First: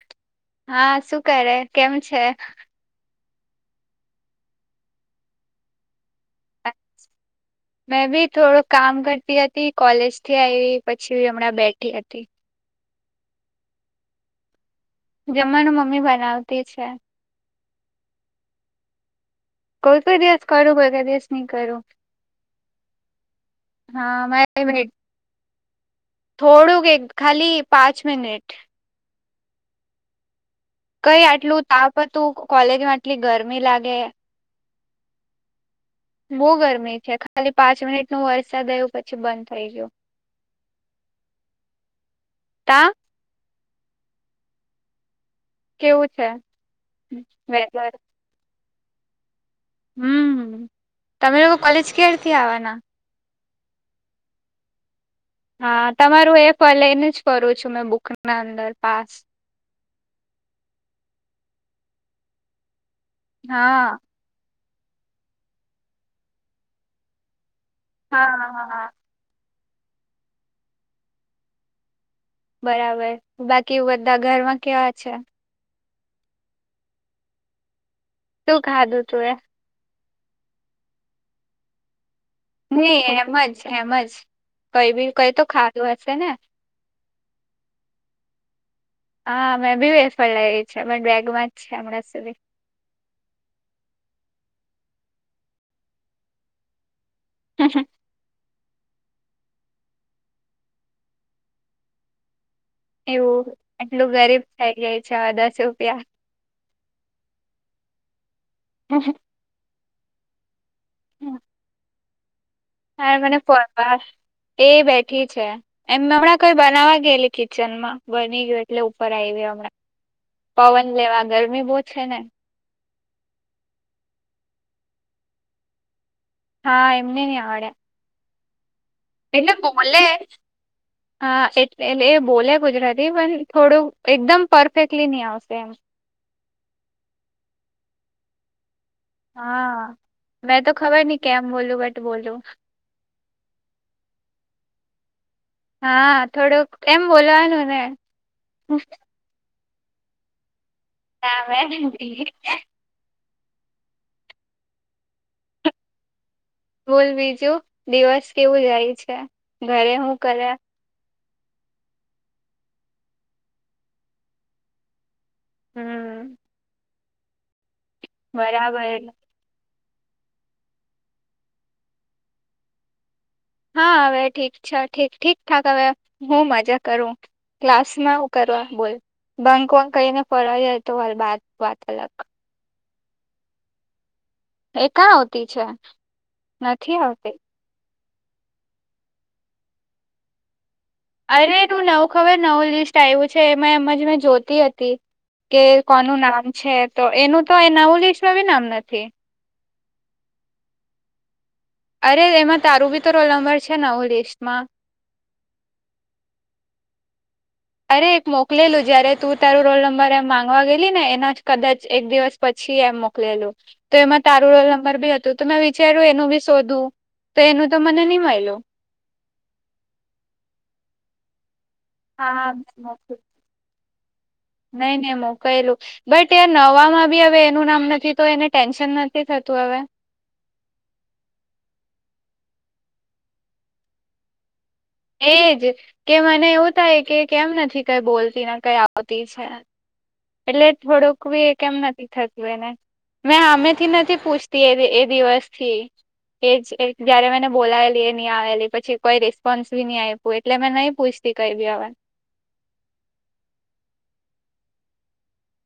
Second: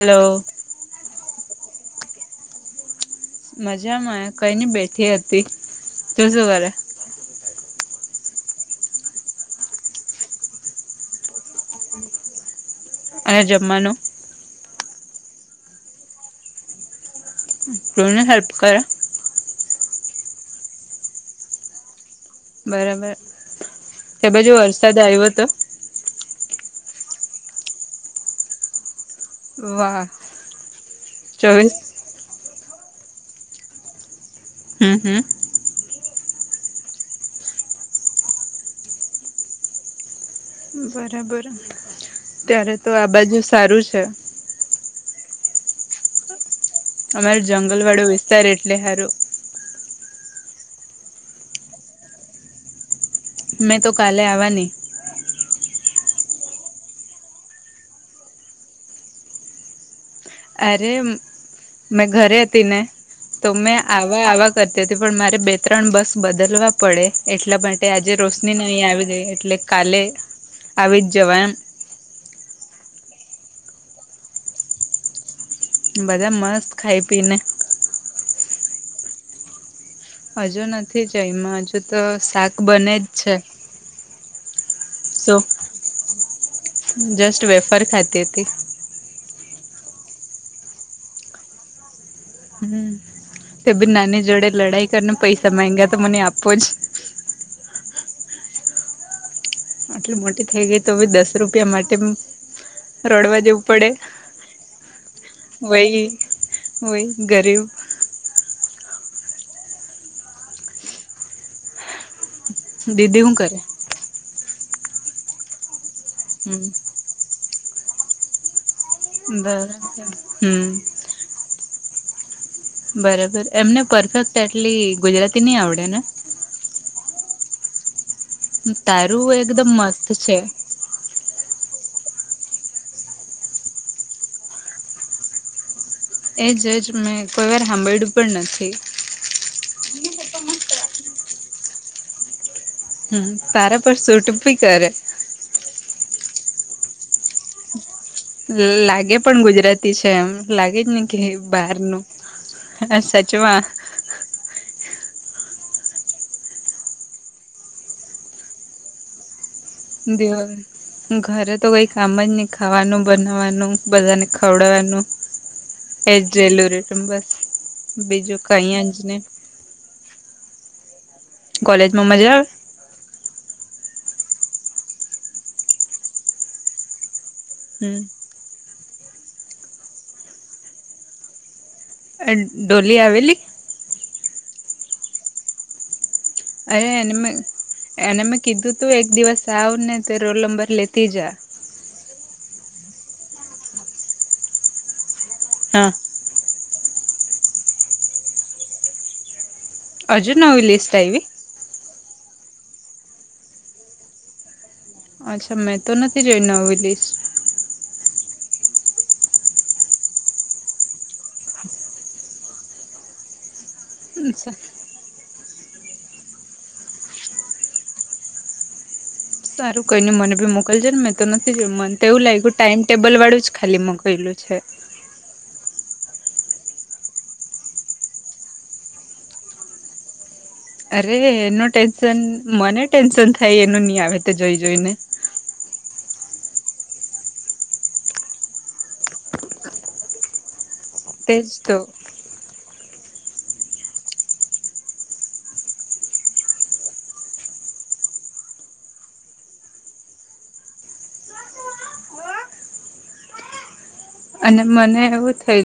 Hello. હા શું કરે, કેમ છે? મજામાં કઈ નઈ બેઠી હતી, તું શું કરે? [inaudible] મેં બી થોડું કામ કરતી હતી, કોલેજ થી આવી પછી હમણાં બેઠી હતી. અને જમવાનું. જમવાનું મમ્મી બનાવતી છે. તું એને હેલ્પ કરે. કોઈ કોઈ દિવસ કરું કોઈ કઈ દિવસ નહી કરું. બરાબર તે હા બાજુ મે વરસાદ આયવો તો. થોડુંક એક ખાલી પાંચ મિનિટ. વાહ. કઈ આટલું ચોવીસ તાપ હતું કોલેજમાં આટલી ગરમી લાગે. હમ્મ હમ્મ. બહુ ગરમી છે ખાલી પાંચ મિનિટ નું વરસાદ આયુ પછી બંધ થઇ ગયું. બરાબર ત્યારે તા તો આ બાજુ સારું છે. કેવું છે? અમાર જંગલ વેધર વાડો વિસ્તાર એટલે હારું હમ્મ તમે લોક કોલેજ કેરથી આવાના. મેં તો કાલે આવાની. હા તમારું એ પ લઈને જ ફરું છું મેં બુક ના અંદર પાસ. અરે મેં ઘરે હતી ને તો મેં હા. આવ વવા કરતી તી પણ મારે બે ત્રણ બસ બદલવા પડે એટલા માટે આજે હા રોશની ન હા. અહીં આવી ગઈ એટલે કાલે આવી જ જવા બરાબર બાકી બધા ઘરમાં કેવા છે? બધા મસ્ત ખાઈ પી ને. શું ખાધું તું એ? હજુ નથી જ્યમાં હજુ તો સા નહી એમ જ એમ જ કઈ બી કઈ સો તો ખાધું હશે ને. જસ્ટ વેફર ખાધી હતી. હા મેં બી વેફળ લઈ છે મેં બેગમાં જ છે હમણાં સુધી. હમ્મ તે ભી નાની જોડે લડાઈ કરને પૈસા માગ્યા તો મને આપો જ. હું હું આટલી મોટી થઇ ગઈ તોભી દસ રૂપિયા માટે હું. એવું આટલું ગરીબ થઈ ગય છે આ દસ રૂપિયા. હોય ગરીબ. [inaudible] હમ હા દીદી હું મને કરે ફર એ બેઠી છે એમ હમણાં કોઈ હમ બનાવા ગયેલી કિચનમાં બની ગયું એટલે ઉપર આવી ગયો હમણાં બરાબર હમ પવન લેવા ગરમી બહુ છેને બરાબર એમને પરફેક્ટ આટલી ગુજરાતી નની આવડે ને હા એમને નહી આવડે. તારું એટલે એકદમ બોલે મસ્ત છે. [unintelligible] હા એટ એટલે એ બોલે ગુજરાતી પણ થોડું એકદમ પરફેક્ટલી નહી આવશે એમ. એ જજ મેં કોઈ વાર સાંભળ્યું પણ નથી. હા મેં તો ખબર નહ કેમ બોલું બટ બોલું. હમ તારા પર સૂટી ભી કરે. હા થોડું એમ બોલવાનું ને લાગે પણ ગુજરાતી છે એમ લાગે જ ને કે ના મેં બહારનું હ સાચ વા બોલ બીજું દિવસ કેવું જાય છે. ઘરે હું કરે દિવસ. ઘરે તો કોઈ કામ જ નહી ખાવાનું બનાવાનું બધાને ખવડવાનું એ હમ જેલુ રટ બસ બીજું કઈ જ બરાબર ને કોલેજમાં મજા આવે. હા હવે ઠીક છે ઠીક ઠીક ઠાક હવે હું મજા કરું હમ ક્લાસમાં કરવા બોલ ભંક વાક કહીને ફળ જાય તો હાલ વાત વાત અલગ ડોલી આવેલી. એ કા આવતી છે. અરે નથી એને મે આવતી એને મેં કીધું તું એક દિવસ આવ ને તે રોલ નંબર લેતી જા. એ તું નવ ખબર નવું લિસ્ટ આવ્યું છે એમાં એમજ મેં જોતી હતી કે હા કોનું નામ છે તો એનું તો એ નવું લિસ્ટમાં ભી નામ નથી. હજુ નવી લિસ્ટ આવી અરે એમાં તારું બી તો રોલ નંબર છે નવું લિસ્ટમાં અચ્છા મેં તો નથી જોઈનેવી લિસ્ટ અરે એક મોકલેલું જયારે તું તારું રોલ નંબર એમ માંગવા ગયેલી ને એના જ કદાચ એક દિવસ પછી આ મોકલેલું. તો એમાં તારું રોલ નંબર બી હતું તો મેં વિચાર્યું એનું બી શોધું તો એનું તો મને નહીં મળ્યું. સારું કોઈને મને ભી મોકલજ ને મેં તો નથીું મને તો એવું લાગ્યું ટાઈમ હા ટેબલ વાળું જ. ખાલી મગાયલું છે. નહી નહી મોકા એલું બટ એ નવામાં બી હવે એનું નામ નથી તો એને ટેન્શન નથી થતું હવે. અરે એનું ટેન્શન મને ટેન્શન થાય એનું નહી આવે તો જોઈ જોઈને એજ કે મને એવું થાય કે કેમ નથી કઈ બોલતી કઈ આવતી છે. એટલે તેજ થોડુંકવી એ કેમ તો નથી થતું. મેં હામેથી નથી પૂછતી એ એ દિવસ થી એ જ જયારે મને બોલાયલી એ નહી આવેલી પછી કોઈ રિસ્પોન્સ બી નહી આવે. એટલે મેં નહી પૂછતી કઈ બી હવે. અને મને એવું થયુ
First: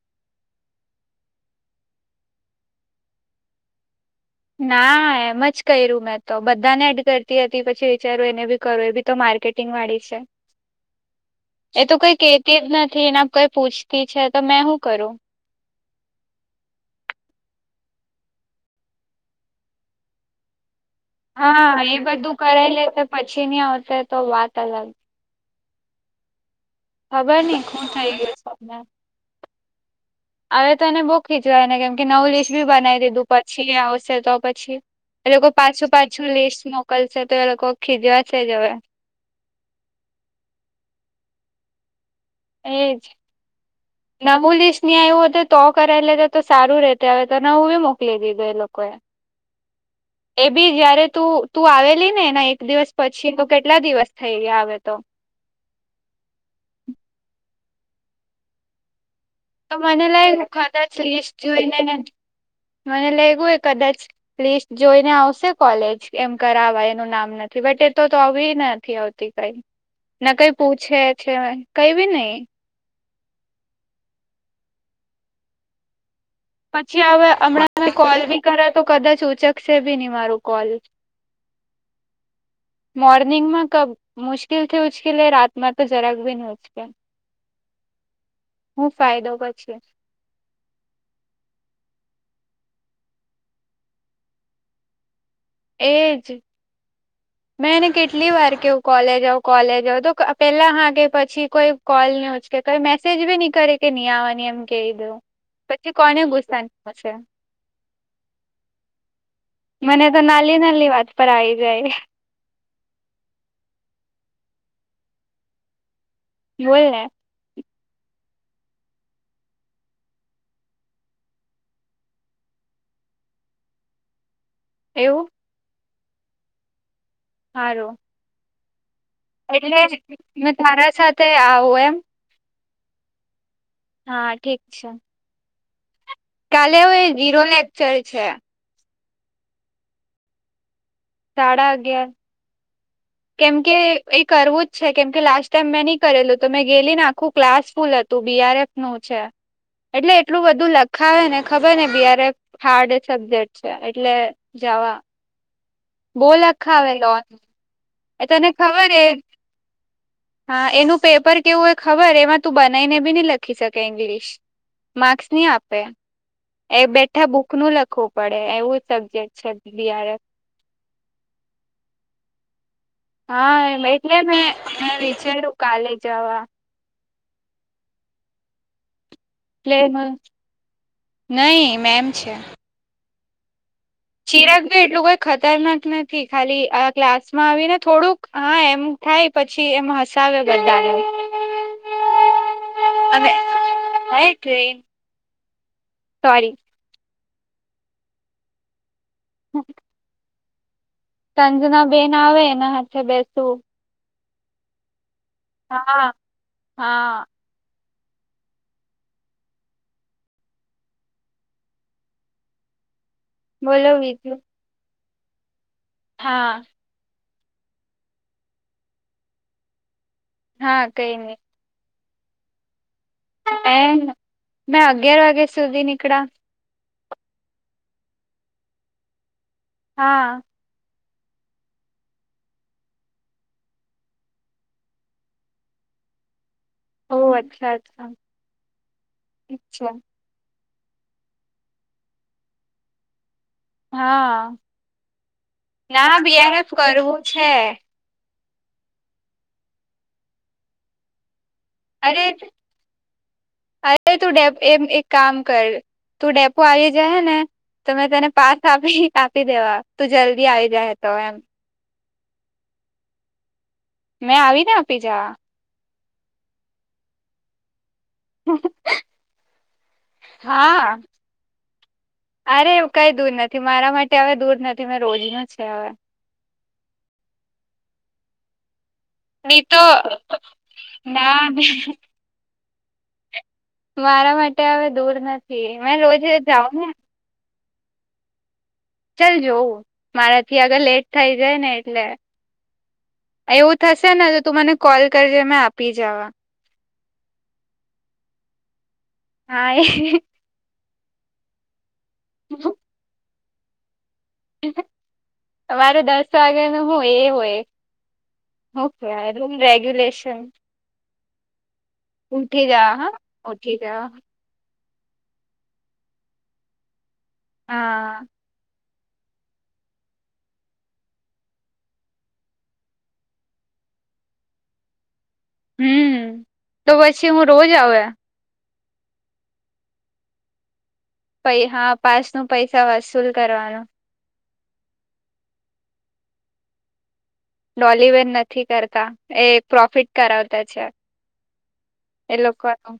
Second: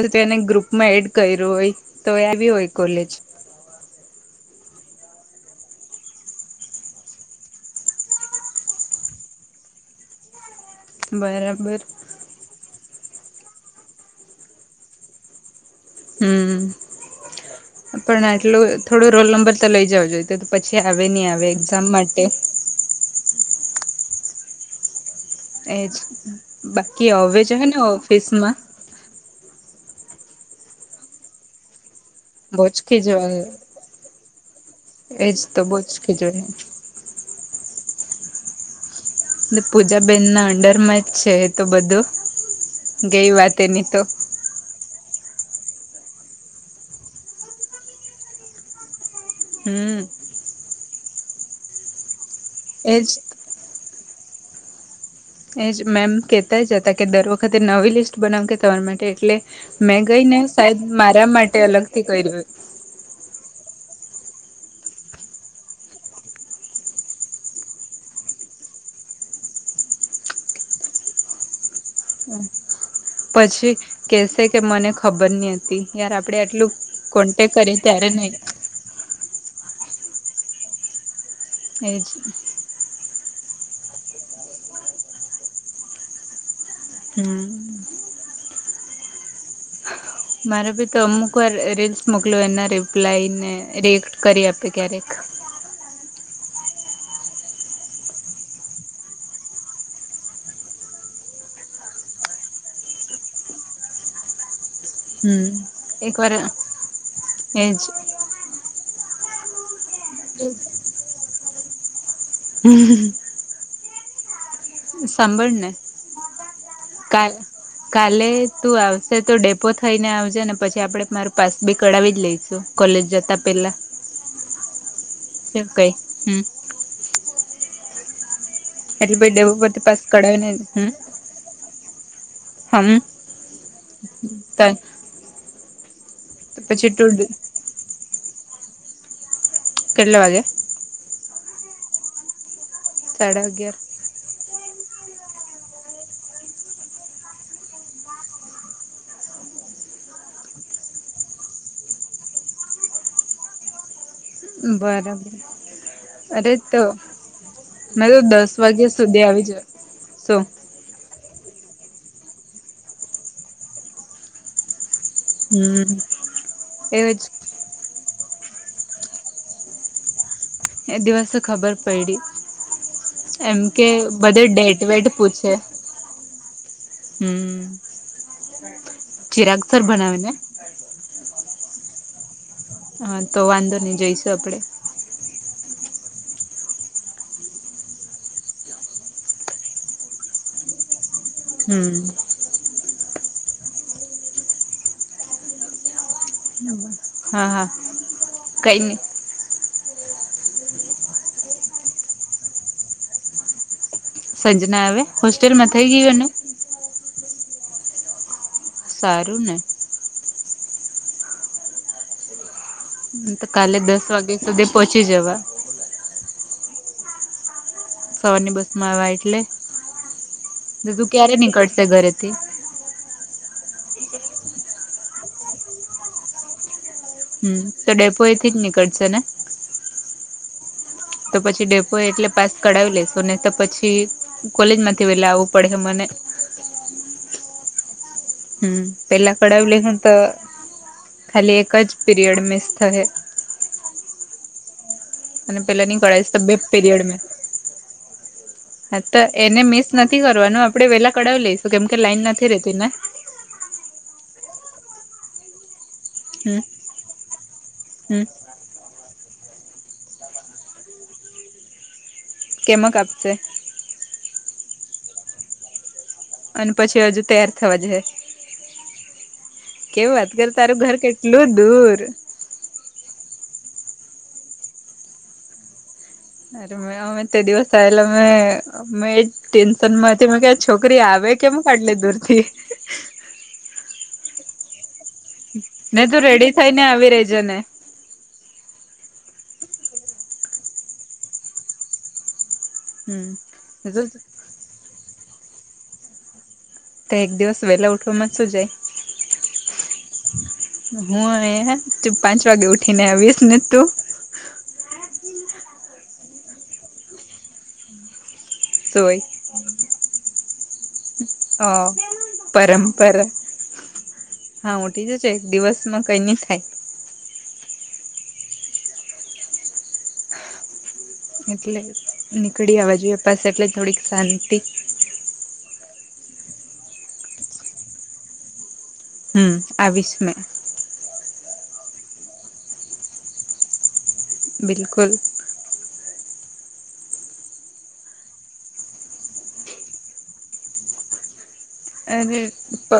એ કે એને ગ્રુપ માં એડ કર્યું હોય તો આવી હોય કોલેજ ના એમ જ કર્યું મેં તો બધાને એડ કરતી હતી પછી વિચારું એને બી કરો એ બી તો માર્કેટ ટિંગ વાળી છે. બરાબર કે કે એક નથી એને કોઈ પૂછતી છે તો મેં શું કરું હમ્મ પણ આટલું થોડો રોલ નંબર તો લઇ જવો જોઈએ. તે તો પછી આવે નહી આવે એક્ઝામ માટે સહી લાઇટર પછી નઈ આવશે તો વાત અલગ એજ બાકી હવે ખબર છે નઈ ને હું થઈ ઓફિસ ગયું માં સપને હવે તો એને બઉ ખીજવાળે એને કેમ કે નવું લિસ્ટ બી બનાવી બોચકી જ દીધું પછી આવશે તો પછી એ એજ લોકો કોઈ તો પાછું બોચકી પાછું જોય લિસ્ટ મોકલે. કલ સ તે લોકો ખીજવા છે જ હવે પૂજાબેન ના અંડરમાં જ છે તો બધું ગઈ વાત એની તો નવુ લિસ્ટ ની આવું હોત તો કરાવી લેતા તો સારું રેતે હવે તોને હું બી મોકલી દીધું એ લોકોએ હમ્મ. એ બી જયારે તું તું આવેલી નેના એક દિવસ એજ પછી તો કેટલા દિવસ થઈ ગયા હવે તો. એજ મેમ કહેતા જ હતા કે દર વખતે નવી લિસ્ટ બનાવ કે તમાર માટે એટલે તો મેં મને ગઈ ને લાગ્યું સાહેબ કદાચ મારા લિસ્ટ માટે જોઈને અલગ ને થી કર્યું હતુ મને લાયગુ કદાચ. લિસ્ટ જોઈને આવશે કોલેજ એમ કરાવા એનું નામ નથી બટ એ તો તો આવ નથી આવતી. કઈ ના કઈ પૂછે છે કઈ બી નઈ. પછી કેસે કે મને ખબર ની હોતી. સીનીયાર આપડે એટલું પછી હવે હમણાં કોલ બી કરે તો કદાચ ઉચકશે ભી નહી મારો કોલ. એ જ મોર્નિંગમાં ક મુશ્કેલથી ઉચ્કેલે રાતમાં તો જરાક બી ન ઉચકે. હમ્મ. હું ફાયદો પછી મારે ભી તો અમુક વાર રીલ્સ મોકલ એના રિપ્લાય ને રિએક્ટ કરી આપે ક્યારેક એજ. મેં એને કેટલી વાર કેવું કોલેજ કોલેજ તો પેલા હા કે પછી કોઈ કોલ ની ઉચકે કોઈ મેસેજ ભી ની કરે કે ની આવાની એમ કે દઉં હમ પછી એક કોને વાર ગુસ્સા ની આવસે એજ. મને તો નાલી નાની વાત પર આવી જાય. હમ્મ. સાંભળને બોલ ને કાય કાલે તું આવશે તો ડેપો થઈને આવજે ને પછી આપડે મારું પાસ બી કડાવી જ લઈશુ. કોલેજ જતા પહેલા એવું. શ કઈ હમ્મ હારૂ એટલે ભાઈ ડેવોપથી પાસ કરડાવી ને મેં તારા હમ્મ સાથે આવું એમ હમ્મ હા ઠીક છે. કાલે પછી હવું તું એ જીરો લેક્ચર છે. કેટલા‌ વાઞે સાડા અગિયાર સાડા કેમ અગિયાર કે એ કરવું જ છે કેમ કે લાસ્ટ ટાઈમ મેં ની કરેલું તો મેં ગેલી ને આખું ક્લાસ ફૂલ હતું બીઆરએફ નવ છે. એટલે એટલું બધું લખાવે ને ખબર ને બીઆએફ હાર્ડ સબ્જેક્ટ છે એટલે જવા બરાબર બો અરે તો લખાવે લોન- મેં તો એ તને દસ ખબર વાગ્યા એ સુધી આવી જ શું હા એનું પેપર તેવું એ ખબર એમાં તું બનાવીને બી નહી લખી શકે ઈંગ્લિશ માર્ક્સ ની આપે હમ એ બેઠા બુક નું લખવું પડે એવું સબ્જેક્ટ છે બીઆરએફ એ દિવસે ખબર પયડી એમ કે હા એટલે બધે મેં ડેટ મેં વેટ પૂછે. વિચાર્યું કાલે જવા હમ્મ નહીં મેમ છે, હા તો વાંધો નહી જઈશું આપડે, ચિરાગ ભી એટલું કોઈ ખતરનાક નથી, ખાલી આ ક્લાસ માં આવી ને થોડુંક હા એમ થાય. પછી એમ હસાવે બધાને, હમ્મ અને આઈ ટ્રેન સોરી, નંબર હા કંઈ નઈ. [inaudible] સાંજના બેન આવે એના હાથે બેસવું, સંજના ના આવે હોસ્ટેલ મા થઈ હા ગયું એનું, હા, સારું ને હમ્મ કાલે બોલો દસ બીજું વાગ્યા સુધી પહોંચી જવા, હા. સવારની બસ માં આવા એટલે હા તું કઈ નઈ ક્યારે નીકળશે ઘરેથી મેં અગિયાર વાગ્યા સુધી નીકળા, હમ્મ તો ડેપો એથી જ નીકળશે ને, હા, તો પછી ડેપો એટલે પાસ કડાવી લેશુ ની તો પછી કોલેજ માંથી વેલે આવવું પડે મને. ઓહ અચ્છા અચ્છા, હમ્મ પેલા કળાવી લેહુ અચ્છા તો ખાલી એક જ પીરિયડ મિસ થહે હા, અને પેલાની ના કરાવી છે, બેજ બીઆરએફ પીરિયડમે કરવું છે હા તો એને મિસ નથી, કરવાનું આપડે વેલા કડાવી લઈશું કેમ કે લાઈન અરે નથી રેતી ને અરે તું ડે એમ એક કામ કર તું હમ ડેપો આવી જાહેને તો મેં હમ તને પાસ [unintelligible] આપી દેવા તું જલ્દી આવી જાય, તો એમ કેમાંક આપજે મેં આવીને આપી જવા અને પછી હજુ તૈયાર થવા જશે, કેવી વાત કરું તારું હા ઘર કેટલું દૂર. અરે એ કંઈ દૂર નથી મારા માટે હવે દૂર નથી મેં રોજ નું છે, હવે રે અમે તે દિવસ એલા મે મેજ, નહી તો ટેન્શન માં તે ક છોકરી આવે ના કેમ કાઢી લે દૂર થી મારા માટે હવે દૂર નથી મે રોજ જાઉં ને પેરેજોને ચાલ જોવું મારા થી આગળ લેટ થઈ જાય ને એટલે, એવું હમ થશે ને તો તું મને કોલ કરજે મે આપી જવા, તો એક દિવસ વેલા ઉઠવાવામાંમાં શું જાય, હા એ હું પાંચ વાગે ઉઠીને આવીશ મિનિટ તું તમારે દસ વાગ્યા નું હું એ હોય, હું જોઈ કેવાય રૂમ રેગ્યુલેશન હા. ઉઠી જા હા ઉઠી જા, હા ઉઠી જશે એક દિવસમાં કંઈ નહીં થાય, હા એટલે નીકળી આવવા જોઈએ પાસે એટલે થોડીક શાંતિ હમ તો પછી હું રોજ આવ્યા હમ આવીશ મે પૈ હા પાસ નું પૈસા વસૂલ કરવાનું બિલકુલ ડોલવેન નથી કરતા એ પ્રોફિટ કરાવતા છે અરે એ પ લોકોનું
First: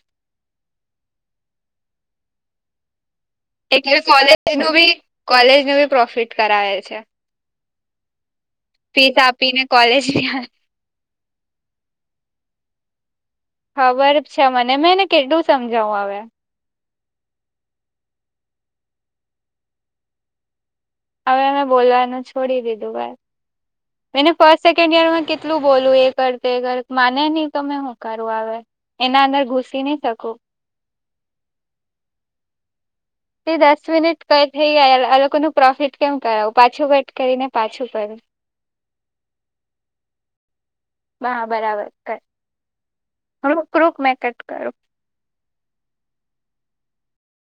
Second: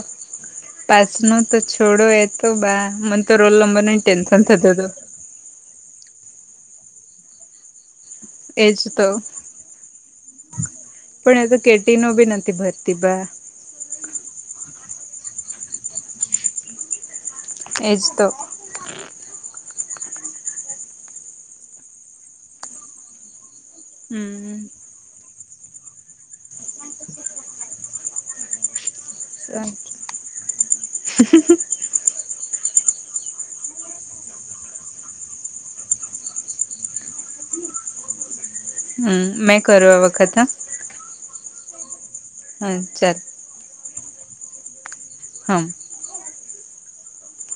પાછ ન તો છોડો એ તો બા મ ોલ્ ન્ર નને એટલે ટેનસ કોલેજ અંતું નું બી કોલેજ ન બી પ્રોફિટ કરાવે છે એજ તો પીસા આપી ને કોલેજ પણ એ તો કેટી ન બી નથી ભરતી બા ખબર છે મને મેંને કેટલું સમજાવું હવે એજ તો હવે અમે બોલવાનું છોડી દીધું ભ એને હમ ફર્સ્ટ સેકન્ડ યરમાં કેટલું બોલું એ કર કર માને નહ તમે હુંકારું આવે એના અંદર ઘુસી નહી શકો હ એ દસ મિનિટ કઈ થઈ ગ આ લોકો ન પ્રોફિટ કેમ કરાવું પાછું કટ કરીને પાછું કરડું [inaudible] હમ મેં કરવા આ વખત હ બરાબર કર હમ ચાલ રૂક રુક મે કટ કરો હમ